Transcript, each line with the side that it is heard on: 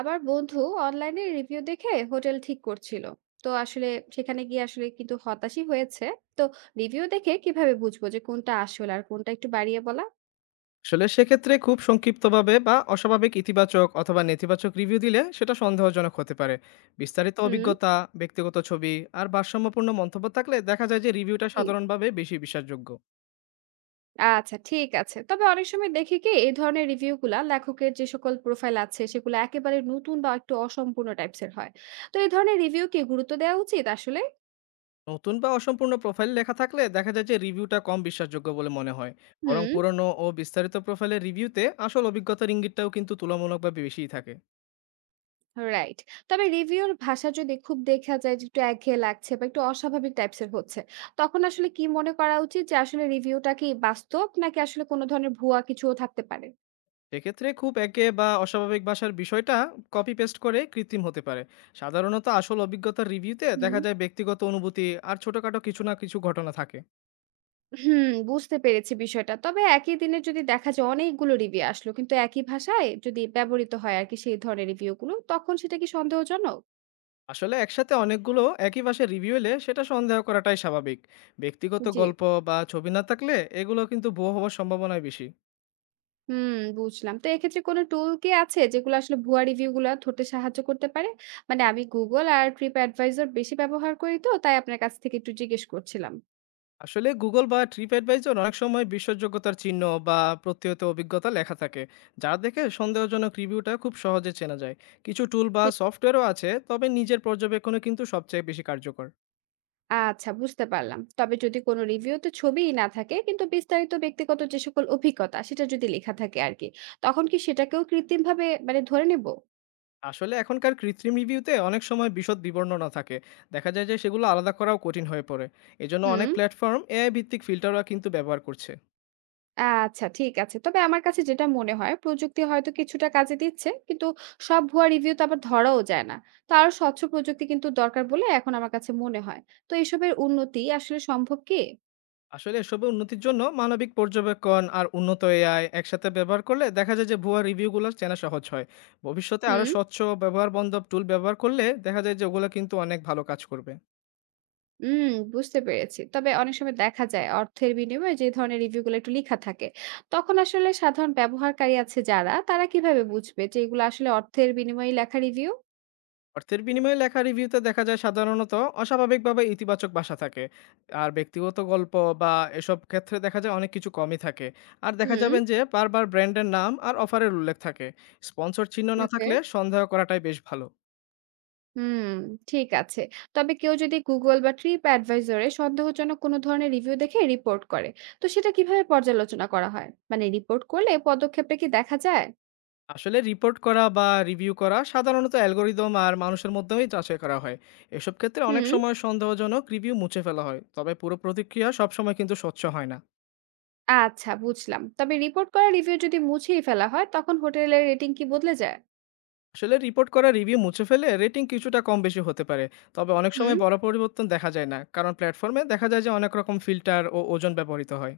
right: আবার বন্ধু অনলাইনে রিভিউ দেখে হোটেল ঠিক করছিল, তো আসলে সেখানে গিয়ে আসলে কিন্তু হতাশই হয়েছে। তো রিভিউ দেখে কিভাবে বুঝবো যে কোনটা আসল আর কোনটা একটু বাড়িয়ে বলা?
left: আসলে সেক্ষেত্রে খুব সংক্ষিপ্তভাবে বা অস্বাভাবিক ইতিবাচক অথবা নেতিবাচক রিভিউ দিলে সেটা সন্দেহজনক হতে পারে। বিস্তারিত
right: হুম।
left: অভিজ্ঞতা, ব্যক্তিগত ছবি আর ভারসাম্যপূর্ণ মন্তব্য থাকলে দেখা যায় যে রিভিউটা
right: জি।
left: সাধারণভাবে বেশি বিশ্বাসযোগ্য।
right: আচ্ছা ঠিক আছে, তবে অনেক সময় দেখি কি এই ধরনের রিভিউ গুলা লেখকের যে সকল প্রোফাইল আছে সেগুলো একেবারে নতুন বা একটু অসম্পূর্ণ টাইপস এর হয়। তো এই ধরনের রিভিউ কি গুরুত্ব দেওয়া উচিত আসলে?
left: নতুন বা অসম্পূর্ণ প্রোফাইল লেখা থাকলে দেখা যায় যে রিভিউটা কম বিশ্বাসযোগ্য বলে মনে হয়। বরং
right: হুম।
left: পুরনো ও বিস্তারিত প্রোফাইলের রিভিউতে আসল অভিজ্ঞতার ইঙ্গিতটাও কিন্তু তুলনামূলকভাবে বেশিই থাকে।
right: রাইট। তবে রিভিউর ভাষা যদি খুব দেখা যায় যে একটু একঘেয়ে লাগছে বা একটু অস্বাভাবিক টাইপস এর হচ্ছে, তখন আসলে কি মনে করা উচিত যে আসলে রিভিউটা কি বাস্তব নাকি আসলে কোনো ধরনের ভুয়া কিছুও থাকতে পারে?
left: সেক্ষেত্রে খুব একে বা অস্বাভাবিক ভাষার বিষয়টা কপি পেস্ট করে কৃত্রিম হতে পারে। সাধারণত আসল অভিজ্ঞতার রিভিউতে
right: হুম।
left: দেখা যায় ব্যক্তিগত অনুভূতি আর ছোটখাটো কিছু না কিছু ঘটনা থাকে।
right: হুম, বুঝতে পেরেছি বিষয়টা। তবে একই দিনে যদি দেখা যায় অনেকগুলো রিভিউ আসলো কিন্তু একই ভাষায় যদি ব্যবহৃত হয় আরকি সেই ধরনের রিভিউ গুলো, তখন সেটা কি সন্দেহজনক?
left: আসলে একসাথে অনেকগুলো একই ভাষায় রিভিউ এলে সেটা সন্দেহ করাটাই স্বাভাবিক। ব্যক্তিগত
right: জি।
left: গল্প বা ছবি না থাকলে এগুলো কিন্তু ভুয়ো হওয়ার সম্ভাবনাই বেশি।
right: হুম, বুঝলাম। তো এক্ষেত্রে কোনো টুল কি আছে যেগুলো আসলে ভুয়া রিভিউ গুলা ধরতে সাহায্য করতে পারে? মানে আমি Google আর TripAdvisor বেশি ব্যবহার করি, তো তাই আপনার কাছ থেকে একটু জিজ্ঞেস করছিলাম।
left: আসলে Google বা TripAdvisor অনেক সময় বিশ্বাসযোগ্যতার চিহ্ন বা প্রত্যয়িত অভিজ্ঞতা লেখা থাকে, যা দেখে সন্দেহজনক রিভিউটা খুব সহজে চেনা যায়। কিছু টুল বা
right: জি।
left: সফটওয়্যারও আছে, তবে নিজের পর্যবেক্ষণে কিন্তু সবচেয়ে বেশি কার্যকর।
right: আচ্ছা বুঝতে পারলাম। তবে যদি কোনো রিভিউতে ছবিই না থাকে কিন্তু বিস্তারিত ব্যক্তিগত যে সকল অভিজ্ঞতা সেটা যদি লেখা থাকে আরকি, তখন কি সেটাকেও কৃত্রিমভাবে মানে ধরে নেব?
left: আসলে এখনকার কৃত্রিম রিভিউতে অনেক সময় বিশদ বিবর্ণনা থাকে, দেখা যায় যে সেগুলো আলাদা করাও কঠিন হয়ে পড়ে। এজন্য অনেক
right: হুম।
left: প্ল্যাটফর্ম এআই ভিত্তিক ফিল্টারও কিন্তু ব্যবহার করছে।
right: আচ্ছা ঠিক আছে। তবে আমার কাছে যেটা মনে হয় প্রযুক্তি হয়তো কিছুটা কাজে দিচ্ছে, কিন্তু সব ভুয়া রিভিউ তো আবার ধরাও যায় না। তো আরো স্বচ্ছ প্রযুক্তি কিন্তু দরকার বলে এখন আমার কাছে মনে হয়। তো এসবের উন্নতি আসলে সম্ভব কি?
left: আসলে এসবের উন্নতির জন্য মানবিক পর্যবেক্ষণ আর উন্নত এআই একসাথে ব্যবহার করলে দেখা যায় যে ভুয়া রিভিউগুলো চেনা সহজ হয়। ভবিষ্যতে আরো
right: হুম।
left: স্বচ্ছ, ব্যবহার বান্ধব টুল ব্যবহার করলে দেখা যায় যে ওগুলো কিন্তু অনেক ভালো কাজ করবে।
right: উম বুঝতে পেরেছি। তবে অনেক সময় দেখা যায় অর্থের বিনিময়ে যে ধরনের রিভিউ গুলো একটু লিখা থাকে, তখন আসলে সাধারণ ব্যবহারকারী আছে যারা, তারা কিভাবে বুঝবে যে এগুলো আসলে অর্থের বিনিময়ে লেখা রিভিউ?
left: অর্থের বিনিময়ে লেখা রিভিউতে দেখা যায় সাধারণত অস্বাভাবিকভাবে ইতিবাচক ভাষা থাকে। আর ব্যক্তিগত গল্প বা এসব ক্ষেত্রে দেখা যায় অনেক কিছু কমই থাকে। আর দেখা
right: হুম,
left: যাবেন যে বারবার ব্র্যান্ডের নাম আর অফারের উল্লেখ থাকে। স্পন্সর চিহ্ন না
right: ওকে।
left: থাকলে সন্দেহ করাটাই বেশ ভালো।
right: হুম, ঠিক আছে। তবে কেউ যদি Google বা TripAdvisor এ সন্দেহজনক কোনো ধরনের রিভিউ দেখে রিপোর্ট করে, তো সেটা কিভাবে পর্যালোচনা করা হয়? মানে রিপোর্ট করলে পদক্ষেপটা কি দেখা যায়?
left: আসলে রিপোর্ট করা বা রিভিউ করা সাধারণত অ্যালগোরিদম আর মানুষের মধ্যেই যাচাই করা হয়। এসব ক্ষেত্রে অনেক
right: হুম,
left: সময় সন্দেহজনক রিভিউ মুছে ফেলা হয়, তবে পুরো প্রতিক্রিয়া সবসময় কিন্তু স্বচ্ছ হয় না।
right: আচ্ছা বুঝলাম। তবে রিপোর্ট করা রিভিউ যদি মুছিয়ে ফেলা হয়, তখন হোটেলের রেটিং কি বদলে যায়?
left: আসলে রিপোর্ট করা রিভিউ মুছে ফেলে রেটিং কিছুটা কম বেশি হতে পারে, তবে অনেক সময়
right: হুম,
left: বড় পরিবর্তন দেখা যায় না, কারণ প্ল্যাটফর্মে দেখা যায় যে অনেক রকম ফিল্টার ও ওজন ব্যবহৃত হয়।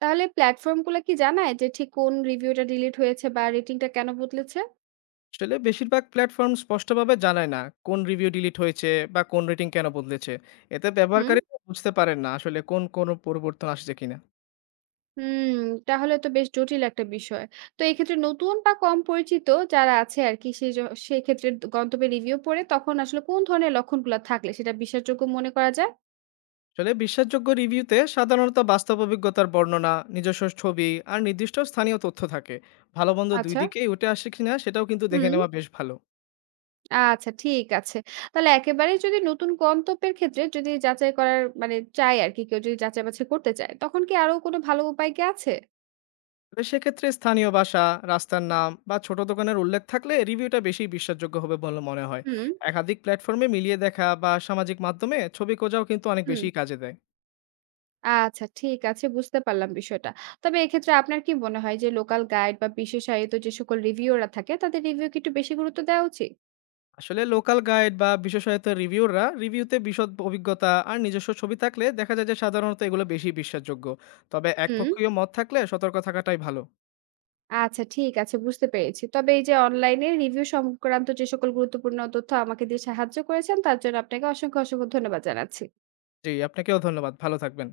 right: তাহলে প্ল্যাটফর্মগুলো কি জানায় যে ঠিক কোন রিভিউটা ডিলিট হয়েছে বা রেটিংটা কেন বদলেছে?
left: আসলে বেশিরভাগ প্ল্যাটফর্ম স্পষ্টভাবে জানায় না কোন রিভিউ ডিলিট হয়েছে বা কোন রেটিং কেন বদলেছে। এতে
right: হুম।
left: ব্যবহারকারীরা বুঝতে পারেন না আসলে কোন কোন পরিবর্তন আসছে কিনা।
right: হুম, তাহলে তো বেশ জটিল একটা বিষয়। তো এক্ষেত্রে নতুন বা কম পরিচিত যারা আছে আরকি সেই ক্ষেত্রে গন্তব্যের রিভিউ পড়ে তখন আসলে কোন ধরনের লক্ষণগুলা থাকলে সেটা বিশ্বাসযোগ্য মনে করা যায়?
left: আসলে বিশ্বাসযোগ্য রিভিউতে সাধারণত বাস্তব অভিজ্ঞতার বর্ণনা, নিজস্ব ছবি আর নির্দিষ্ট স্থানীয় তথ্য থাকে। ভালো মন্দ দুই
right: আচ্ছা।
left: দিকেই উঠে আসে কিনা সেটাও কিন্তু দেখে
right: হুম,
left: নেওয়া বেশ ভালো।
right: আচ্ছা ঠিক আছে। তাহলে একেবারেই যদি নতুন গন্তব্যের ক্ষেত্রে যদি যাচাই করার মানে চায় আরকি কেউ যদি যাচাই বাছাই করতে চায়, তখন কি আরো কোনো ভালো উপায় কি আছে?
left: তবে সেক্ষেত্রে স্থানীয় ভাষা, রাস্তার নাম বা ছোট দোকানের উল্লেখ থাকলে রিভিউটা বেশি বিশ্বাসযোগ্য হবে বলে মনে হয়।
right: হুম,
left: একাধিক প্ল্যাটফর্মে মিলিয়ে দেখা বা সামাজিক মাধ্যমে ছবি খোঁজাও কিন্তু অনেক
right: হুম।
left: বেশি কাজে দেয়।
right: আচ্ছা ঠিক আছে, বুঝতে পারলাম বিষয়টা। তবে এক্ষেত্রে আপনার কি মনে হয় যে লোকাল গাইড বা বিশেষায়িত যে সকল রিভিউয়াররা থাকে তাদের রিভিউ কি একটু বেশি গুরুত্ব দেওয়া উচিত?
left: আসলে লোকাল গাইড বা বিশেষায়িত রিভিউরা রিভিউতে বিশদ অভিজ্ঞতা আর নিজস্ব ছবি থাকলে দেখা যায় যে সাধারণত এগুলো বেশি বিশ্বাসযোগ্য। তবে
right: হুম।
left: একপক্ষীয় মত থাকলে সতর্ক থাকাটাই ভালো।
right: আচ্ছা ঠিক আছে, বুঝতে পেরেছি। তবে এই যে অনলাইনে রিভিউ সংক্রান্ত যে সকল গুরুত্বপূর্ণ তথ্য আমাকে দিয়ে সাহায্য করেছেন তার জন্য আপনাকে অসংখ্য, অসংখ্য ধন্যবাদ জানাচ্ছি।
left: জি, আপনাকেও ধন্যবাদ। ভালো থাকবেন।